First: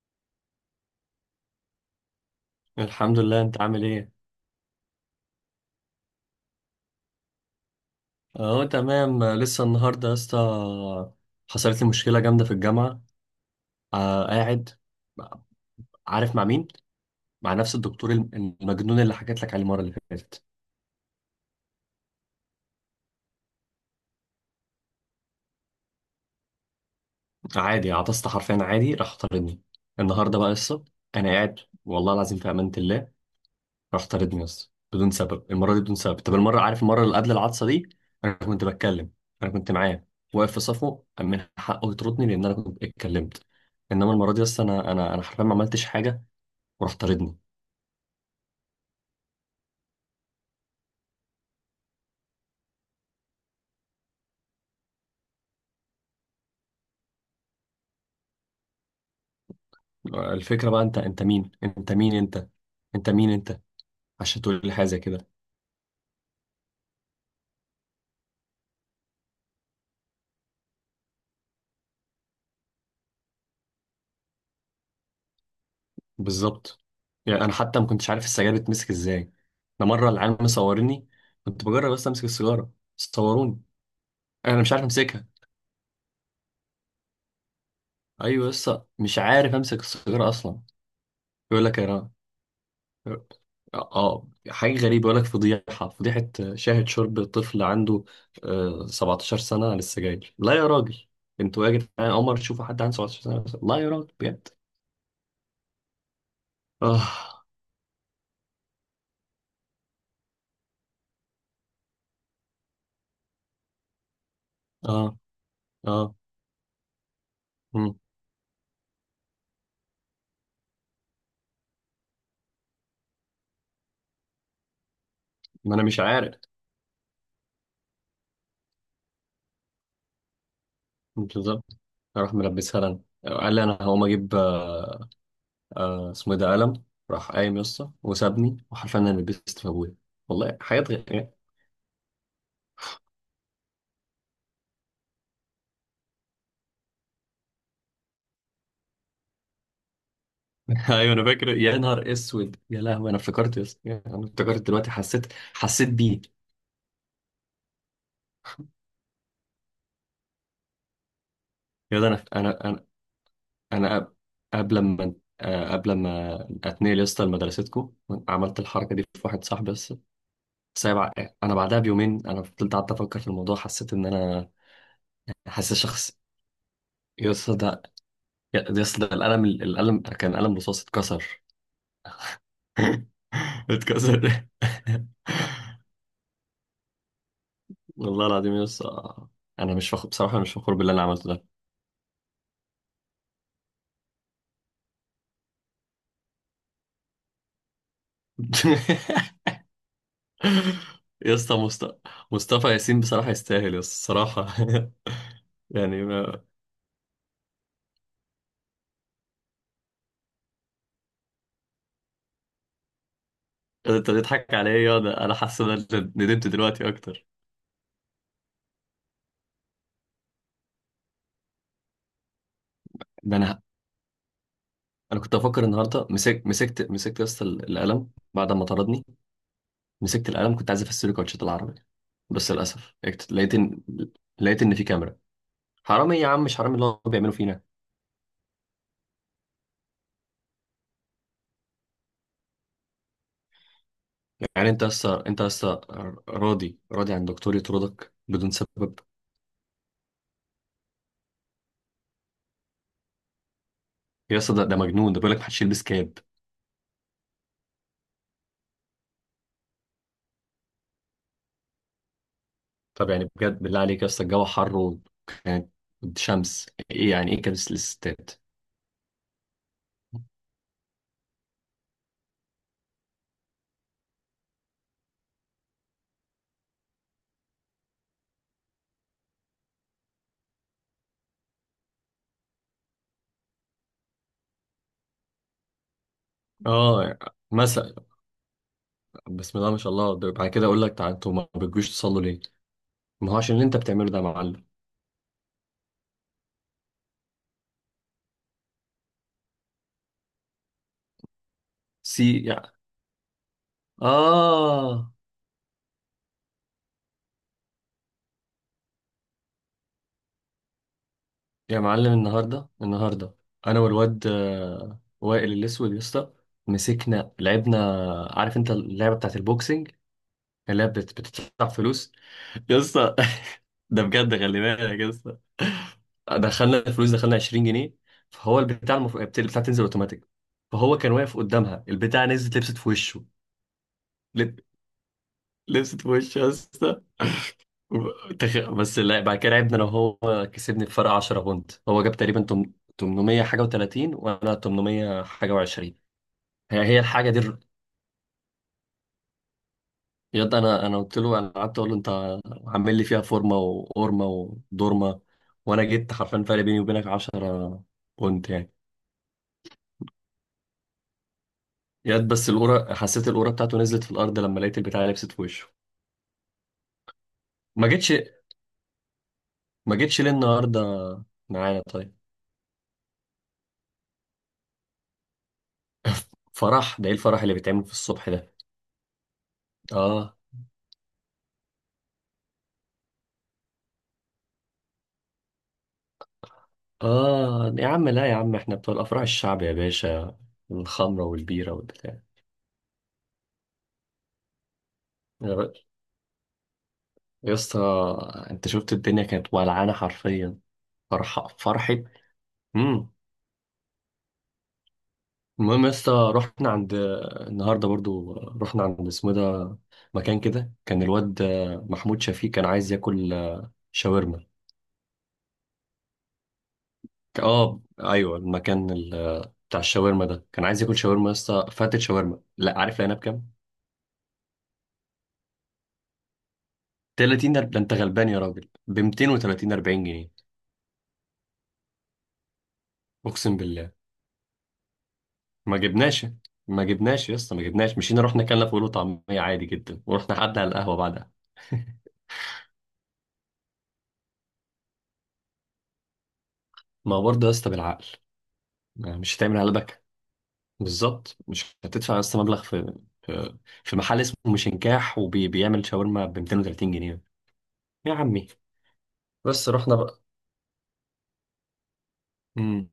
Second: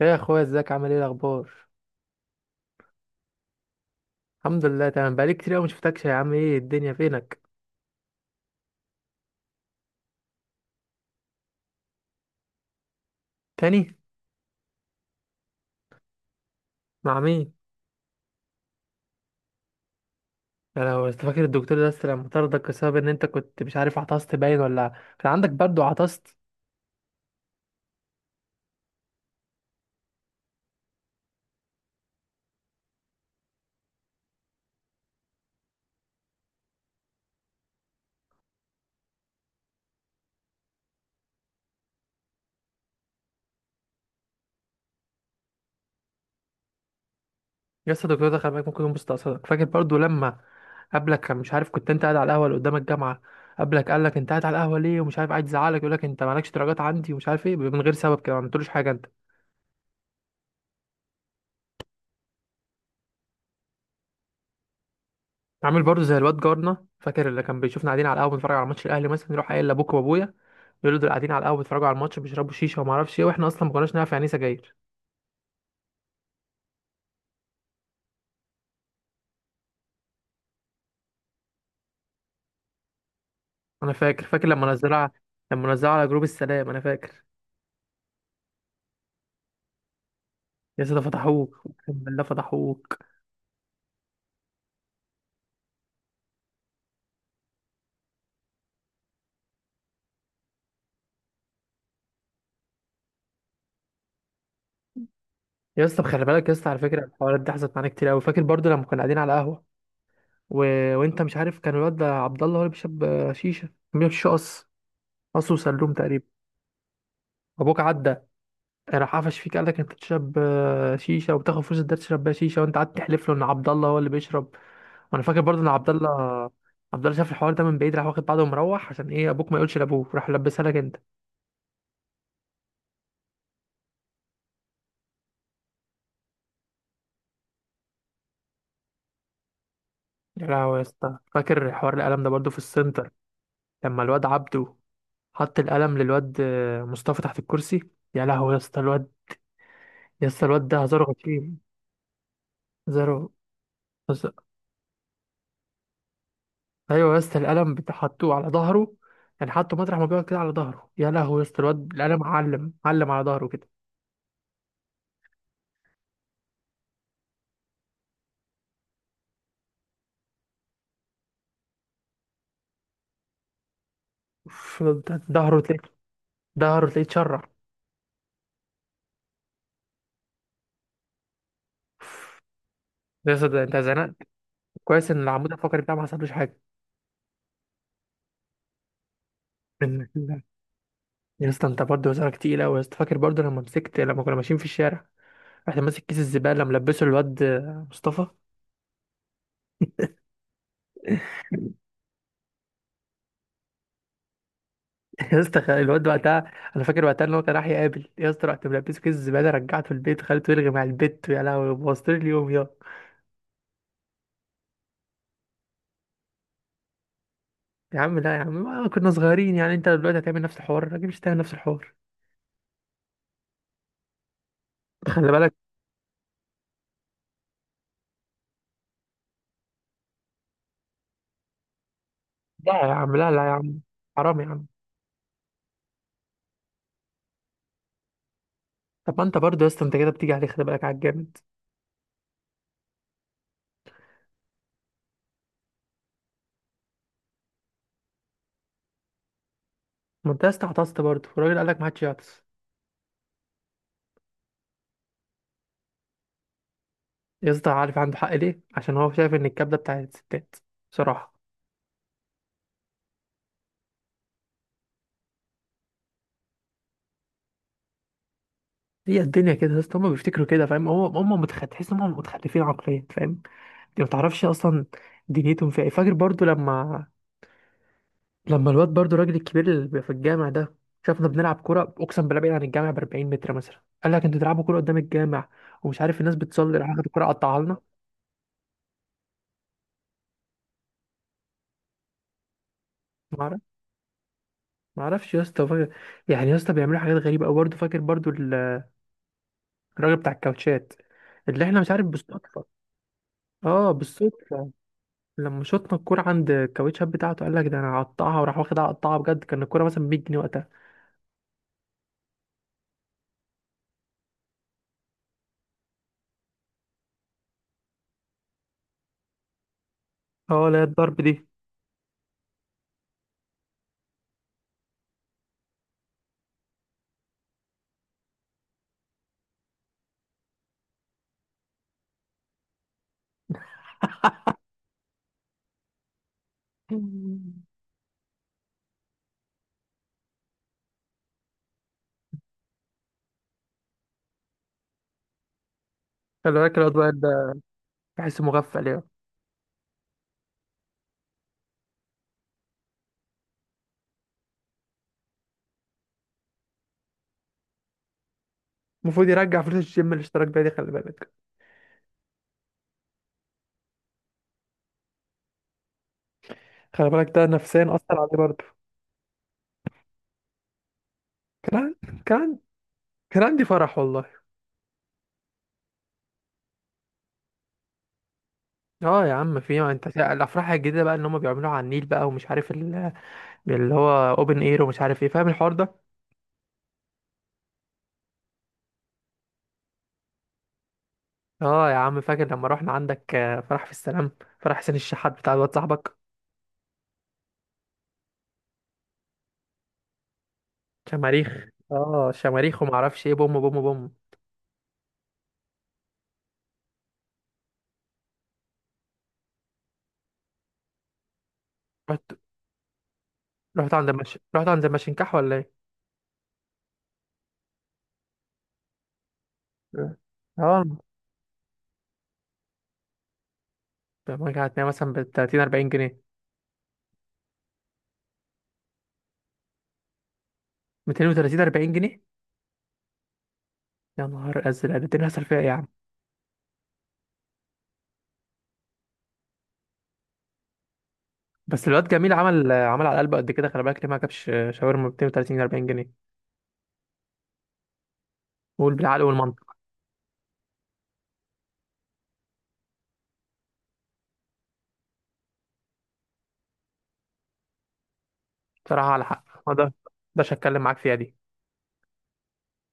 يا اخويا، ازيك؟ عامل ايه؟ الاخبار؟ الحمد لله، انت عامل ايه؟ الحمد لله تمام. بقالي كتير قوي ما شفتكش يا عم. ايه الدنيا؟ فينك؟ اهو تمام. لسه النهارده يا اسطى، حصلت لي مشكله جامده في الجامعه. تاني؟ آه، قاعد. عارف مع مين؟ مع مين؟ مع نفس الدكتور المجنون اللي حكيت لك عليه المره اللي فاتت. انا لو أنت فاكر الدكتور ده لسه لما طردك بسبب ان انت كنت مش عارف عطست باين، ولا كان عندك برد وعطست. عادي، عطست حرفيا عادي، راح طردني. النهارده بقى لسه، انا قاعد، والله العظيم في امانه الله، راح طاردني بس بدون سبب، المره دي بدون سبب. طب المره، عارف المره اللي قبل العطسه دي؟ انا كنت بتكلم، انا كنت معاه، واقف في صفه، من حقه يطردني لان انا كنت اتكلمت. انما المره دي بس انا حرفيا ما عملتش حاجه، وراح طاردني. لسه الدكتور ده؟ خلي بالك ممكن يكون مستقصدك. فاكر برضو لما قبلك كان مش عارف كنت انت قاعد على القهوه اللي قدام الجامعه؟ قبلك قال لك انت قاعد على القهوه ليه ومش عارف، قاعد يزعلك، يقول لك انت مالكش درجات عندي ومش عارف ايه، من غير سبب كده. ما عملتلوش حاجه انت. الفكره بقى، انت مين انت مين انت، انت مين انت، عشان تقول لي حاجه زي كده؟ عامل برضو زي الواد جارنا، فاكر اللي كان بيشوفنا قاعدين على القهوه بنتفرج على ماتش الاهلي مثلا يروح قايل لابوك وابويا، بيقولوا دول قاعدين على القهوه بيتفرجوا على الماتش بيشربوا شيشه وما اعرفش ايه، واحنا اصلا ما كناش نعرف يعني ايه سجاير. بالظبط. يعني انا حتى ما كنتش عارف السجاير بتمسك ازاي، ده مره العيال مصوريني، كنت بجرب بس امسك السيجاره، صوروني. انا فاكر انا لما مش عارف نزلها، امسكها. على جروب السلام انا فاكر. ايوه، لسه مش عارف امسك السيجاره اصلا. يا اسطى فتحوك، يقول لك اقسم انا، بالله فتحوك. اه حاجه غريبه، يقول لك فضيحه فضيحه، شاهد شرب طفل عنده 17 سنه عن السجاير، لا يا راجل. انتوا يا جدعان عمر تشوفوا حد عنده 17 سنه؟ لا يا راجل بجد. يا اسطى خلي بالك يا اسطى، على فكره الحوارات اه، دي حصلت معانا كتير قوي. فاكر برضو لما كنا قاعدين على قهوه؟ و... وانت مش عارف كان الواد ده عبد الله هو اللي بيشرب شيشه. كان بيشرب شيشه. اه، قص وسلوم اه. تقريبا. ابوك مم. عدى، راح قفش فيك قال لك انت بتشرب شيشه وبتاخد فلوس الدرس تشرب بيها شيشه، وانت قعدت تحلف له ان عبد الله هو اللي بيشرب. وانا فاكر برضو ان ما انا عبد مش الله، عارف. عبد الله شاف الحوار ده من بعيد راح واخد بعضه ومروح. عشان ايه؟ ابوك ما يقولش لابوك، راح لبسها لك انت. بالظبط، راح ملبسها لنا. قال لي انا هقوم اجيب اسمه ايه ده، قلم. راح قايم يسطا وسابني، وحرفيا انا لبست في ابويا. يا والله لهوي يا حاجات اسطى، غ... فاكر حوار القلم ده برضو في السنتر؟ لما الواد عبده حط القلم للواد مصطفى تحت الكرسي. يا لهوي يا اسطى الواد. ده هزاره ايوه انا فاكر، غشيم. يا نهار اسود يا لهوي، هزاره انا افتكرت يا اسطى، انا بس- افتكرت دلوقتي، حسيت، حسيت بيه. ايوه يا اسطى القلم حطوه على ظهره، يعني حطه مطرح ما بيقعد كده على ظهره. يا لهوي يا اسطى الواد، يا ده القلم انا انا علم انا علم على ظهره كده. انا قبل ما قبل ما اتنقل يا اسطى لمدرستكم، عملت الحركه دي في واحد صاحبي بس، سايب. انا بعدها بيومين، انا فضلت قعدت افكر في الموضوع، حسيت ان انا، ظهره حاسس تلاقيه، شخص. يا اتشرع. اسطى ده، يا اسطى، ده القلم كان قلم رصاص اتكسر. يا اسطى ده انت زنقت. اتكسر. كويس ان العمود الفقري بتاعه ما حصلوش حاجه. والله العظيم يا اسطى، انا مش فخور بصراحه، أنا مش فخور باللي انا عملته ده. يا اسطى انت برضه وزنك تقيل قوي يا اسطى. فاكر برضه لما مسكت، لما كنا ماشيين في الشارع رحت ماسك كيس الزباله ملبسه الواد مصطفى؟ يا اسطى مصطفى ياسين بصراحة يستاهل يا اسطى الصراحة. يا اسطى يعني الواد ما... وقتها، انا فاكر وقتها ان هو كان راح يقابل يا اسطى، رحت ملبسه كيس الزباله رجعته البيت خليته يلغي مع البت. يا لهوي بوظت لي اليوم يا. انت بتضحك عليا. انا حاسس ان انا ندمت دلوقتي اكتر. يا عم لا يا عم، ما كنا صغيرين يعني. انت دلوقتي هتعمل نفس الحوار؟ الراجل مش هتعمل نفس الحوار. ده انا، انا خلي كنت بالك. افكر النهارده، مسكت يا اسطى القلم بعد ما طردني. مسكت القلم، كنت عايز افسر كوتشات العربي، بس لا يا للاسف عم، لا لا يا لقيت عم، ان، حرام يا لقيت عم. ان في كاميرا. حرام ايه يا عم؟ مش حرام اللي هو بيعمله فينا؟ طب ما انت برضه يا اسطى انت كده بتيجي عليه، خلي بالك على الجامد. يعني انت يا اسطى، راضي راضي عن دكتور يطردك بدون سبب؟ ما انت يا اسطى عطست برضه، الراجل قال لك ما حدش يعطس. يا اسطى، ده مجنون، ده بيقول لك محدش يلبس كاب. يا اسطى عارف عنده حق ليه؟ عشان هو شايف ان الكبده بتاعت الستات بصراحه. طب يعني بجد، بالله عليك يا اسطى، الجو حر وكانت شمس. ايه يعني ايه كبس الستات؟ هي الدنيا كده يا اسطى، هم بيفتكروا كده فاهم، هو هم تحس ان هم متخلفين عقليا، فاهم؟ انت ما تعرفش اصلا دنيتهم فيها ايه. فاكر برضو لما، لما الواد برضو الراجل الكبير اللي بيبقى في الجامع ده شافنا بنلعب كوره، اقسم بالله بعيد عن الجامع ب 40 متر مثلا، قال لك انتوا تلعبوا كوره قدام الجامع ومش عارف الناس بتصلي، راح اخد اه، الكوره قطعها لنا. مثلا، بسم الله ما شاء الله، ده بعد كده اقول لك تعال، انتوا ما بتجوش تصلوا ليه؟ ما هو ما عشان اعرف اللي انت بتعمله ده يا معلم. ما اعرفش يا اسطى. فاكر يعني يا اسطى بيعملوا حاجات غريبه قوي برضه؟ فاكر برضه الراجل بتاع الكاوتشات، اللي احنا مش عارف سي بالصدفه؟ يعني. اه بالصدفة. اه. لما شطنا الكورة عند الكاوتشات بتاعته، قال لك ده انا هقطعها، وراح واخدها قطعها بجد. كان الكورة مثلا 100 جنيه وقتها. يا معلم، النهارده انا والواد وائل الاسود يا اسطى، مسكنا لعبنا. عارف انت اللعبه بتاعت البوكسنج، اه لا اللي هي الضرب دي. بتدفع فلوس، يا اسطى. ده بجد، خلي بالك يا اسطى، دخلنا الفلوس، دخلنا 20 جنيه. فهو البتاع، البتاع تنزل اوتوماتيك، فهو كان واقف قدامها، البتاع نزلت لبست في وشه. لب... لبست في وشه يا اسطى. بس لا، بعد كده لعبنا انا وهو، كسبني بفرق 10 بونت، هو جاب تقريبا 800 حاجه و30، وانا 800 حاجه و20. خلي بالك هي الواد هي وائل الحاجه دي. ده بحسه مغفل يعني. يا ده، انا قلت له، انا قعدت اقول له، انت عامل لي فيها فورمه وقورمه ودورمه، وانا جيت حرفيا فرق بيني وبينك 10 بونت يعني. المفروض يرجع فلوس الجيم الاشتراك بيه دي، خلي بالك. ياد بس القوره، حسيت القوره بتاعته نزلت في الارض لما لقيت البتاع لبست في وشه. خلي بالك ده ما نفسيا جيتش، اثر عليه برضه. ما جيتش ليه النهارده كان معانا؟ طيب. عن- كان عن- كان عندي فرح والله. فرح؟ ده ايه الفرح اللي بيتعمل في الصبح ده؟ اه يا عم، في ما انت اه. الافراح الجديده بقى اللي هم بيعملوها على النيل بقى ومش عارف اللي هو اوبن اير ومش عارف ايه، فاهم الحوار ده؟ اه يا عم، لا يا عم، احنا بتوع الافراح الشعب يا باشا، الخمره والبيره اه يا والبتاع. عم، فاكر لما رحنا عندك فرح في السلام؟ فرح حسين الشحات بتاع يا را- الواد صاحبك. يا اسطى، انت شفت الدنيا كانت ولعانه حرفيا، فرح شماريخ. فرحه. اه شماريخ، وما امم اعرفش ايه، بوم بوم بوم. المهم يا اسطى، رحنا عند، النهارده برضو رحنا عند اسمه ده، مكان كده، كان الواد رحت محمود شفيق كان عايز ياكل شاورما. رحت عند المشنكح، ولا ايه؟ اه ايوه، المكان بتاع اه. الشاورما ده، كان عايز اه. ياكل شاورما يا اسطى. فاتت شاورما، لا عارف لقينا بكام؟ لما رجعت هتلاقي مثلا ب 30 40 جنيه. 30؟ ده انت غلبان يا راجل، ب 230 40 جنيه. 230 40 جنيه. اقسم بالله. يا نهار ازرق، ده تاني هصل فيها ايه يا ما عم؟ جبناش، ما جبناش يا اسطى، ما جبناش، مشينا رحنا اكلنا فول وطعميه عادي جدا، ورحنا قعدنا على القهوه بعدها. بس الواد جميل عمل عمل على قلبه قد كده، خلي بالك ليه ما جابش شاورما ب 230 40 جنيه. ما هو برضه يا اسطى بالعقل، قول ما بالعقل مش هتعمل والمنطق. على، بالظبط، مش هتدفع اصلا مبلغ في في محل اسمه مشنكاح وبيعمل شاورما ب 230 جنيه، يا عمي. بصراحه على حق، بس ما ده، رحنا بقى. ده هتكلم معاك فيها دي. امم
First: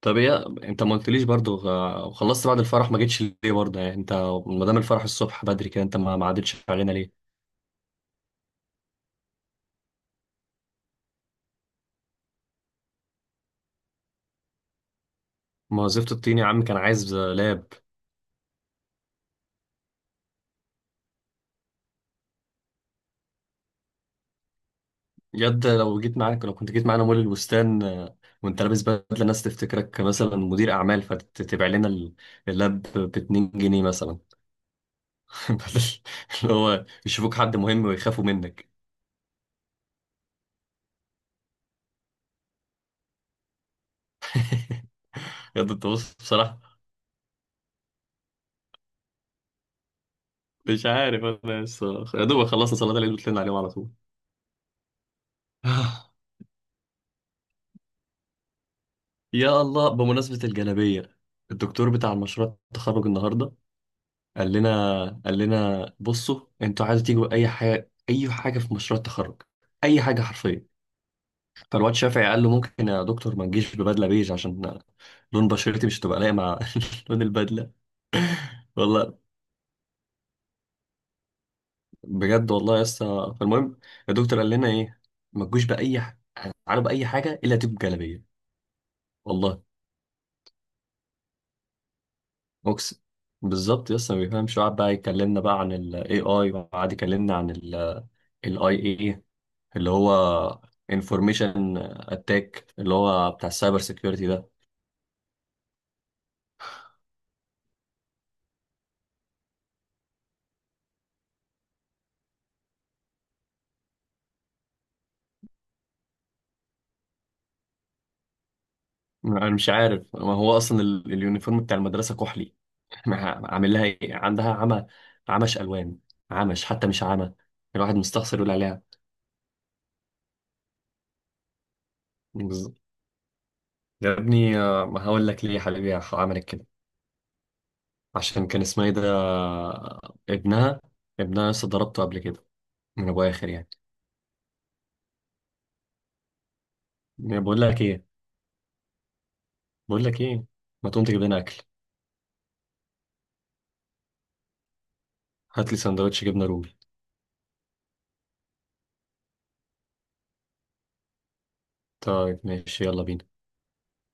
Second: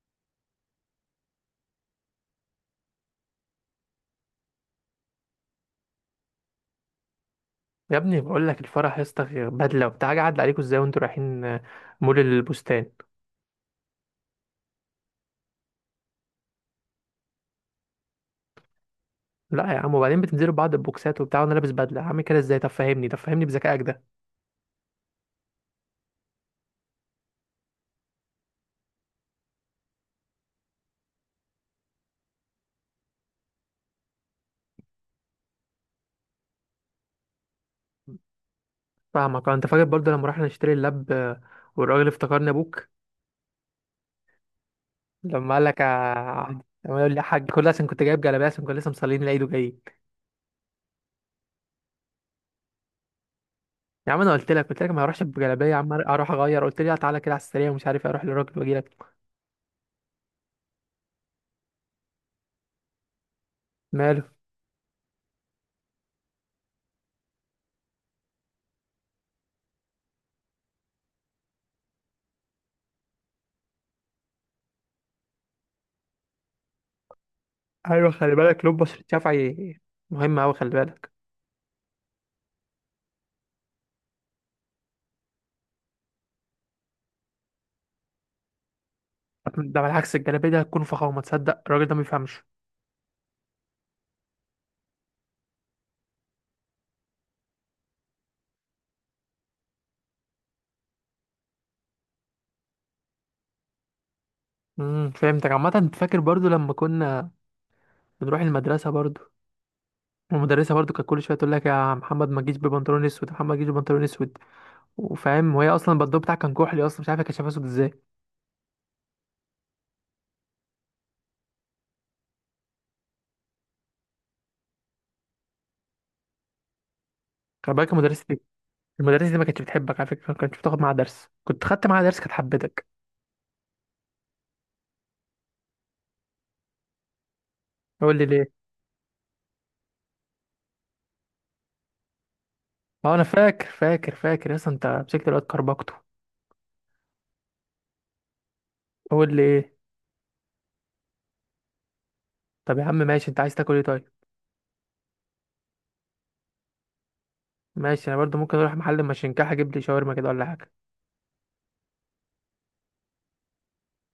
طب ايه، انت ما قلتليش برضو وخلصت بعد الفرح، ما جيتش ليه برضه، يعني انت، ما دام الفرح الصبح بدري كده، انت ما عدتش علينا ليه؟ يا ابني بقول لك الفرح يا اسطى، بدله وبتاع، قاعد عليكم ازاي وانتوا رايحين مول البستان. ما وظيفة الطين يا عم كان عايز لاب. لا يا عم، وبعدين بتنزلوا بعض، البوكسات وبتاع، وانا لابس بدله عامل كده ازاي؟ طب فهمني، طب فهمني بذكائك ده. يد لو جيت معاك، لو كنت جيت معانا مول البستان، وانت لابس بدله، الناس تفتكرك مثلا مدير اعمال، فتبيع لنا اللاب ب 2 جنيه مثلا. بدل اللي هو يشوفوك حد مهم ويخافوا منك. فاهمك انت فاكر برضه لما رحنا نشتري اللاب؟ والراجل افتكرني ابوك، لما يا قال ده لك انت بص بصراحة، لما يقول لي يا حاج؟ كل ده عشان كنت جايب جلابيه، عشان كنا لسه مصلين العيد وجايين. مش عارف، انا لسه يا دوب خلصنا صلاة العيد وطلعنا عليهم على طول. يا عم انا قلت لك، قلت لك ما اروحش بجلابيه يا عم، اروح اغير، قلت لي لا تعالى كده على السريع ومش عارف اروح للراجل واجي لك. يا الله، بمناسبة الجلابية، الدكتور بتاع المشروع التخرج النهاردة، ماله؟ قال لنا بصوا، انتوا عايزوا تيجوا اي حاجة، اي حاجة في مشروع التخرج، اي حاجة حرفيا. فالواد شافعي قال له ممكن يا دكتور ما تجيش ببدلة بيج عشان لون بشرتي مش هتبقى لايقة مع لون البدلة. ايوه خلي بالك، لون بشرة والله، شفعي مهم قوي، خلي بالك. بجد والله يا اسطى، فالمهم، الدكتور قال لنا ايه؟ ما تجوش باي ح- تعالوا باي حاجه الا تجيب جلابيه. والله، ده بالعكس الجلابيه دي هتكون فخامه. تصدق الراجل ده ما بيفهمش. اقسم. بالظبط يا اسطى ما بيفهمش، وقعد بقى يكلمنا بقى عن الاي اي، وقعد يكلمنا عن الاي اي، اللي هو انفورميشن اتاك، اللي هو بتاع السايبر سيكيورتي ده. فهمتك عامه. انت فاكر برضه لما كنا بنروح المدرسة برضو؟ والمدرسة برضو كانت كل شوية تقول لك يا محمد ما تجيش ببنطلون اسود، يا محمد ما تجيش ببنطلون اسود، وفاهم وهي اصلا البندو بتاعك كان كحلي اصلا، مش عارفة كانت شايفاه اسود ازاي. انا مش عارف، ما هو اصلا اليونيفورم بتاع المدرسه كحلي. عامل لها ايه، عندها عمى؟ عمش الوان، عمش حتى مش عمى، خلي بالك الواحد المدرسة مستخسر دي، يقول المدرسة دي ما كانتش بتحبك على فكرة. ما كانتش بتاخد معاها درس، كنت خدت معاها درس كانت عليها. حبتك. يا ابني ما هقول لك ليه يا حبيبي عملت كده؟ قول لي عشان ليه. كان اسمها ايه ده ابنها، ابنها لسه ضربته قبل كده، من اه انا ابو اخر يعني. فاكر يا اسطى انت مسكت الواد كربكته. يعني بقول لك ايه، قول لي ايه. بقول لك ايه، ما تقوم تجيب لنا اكل؟ طب يا عم ماشي، انت عايز تاكل ايه طيب؟ هات لي سندوتش جبنه رومي. ماشي، انا برضو ممكن اروح محل مشنكاح اجيب لي شاورما كده ولا حاجة. طيب ماشي، يلا بينا.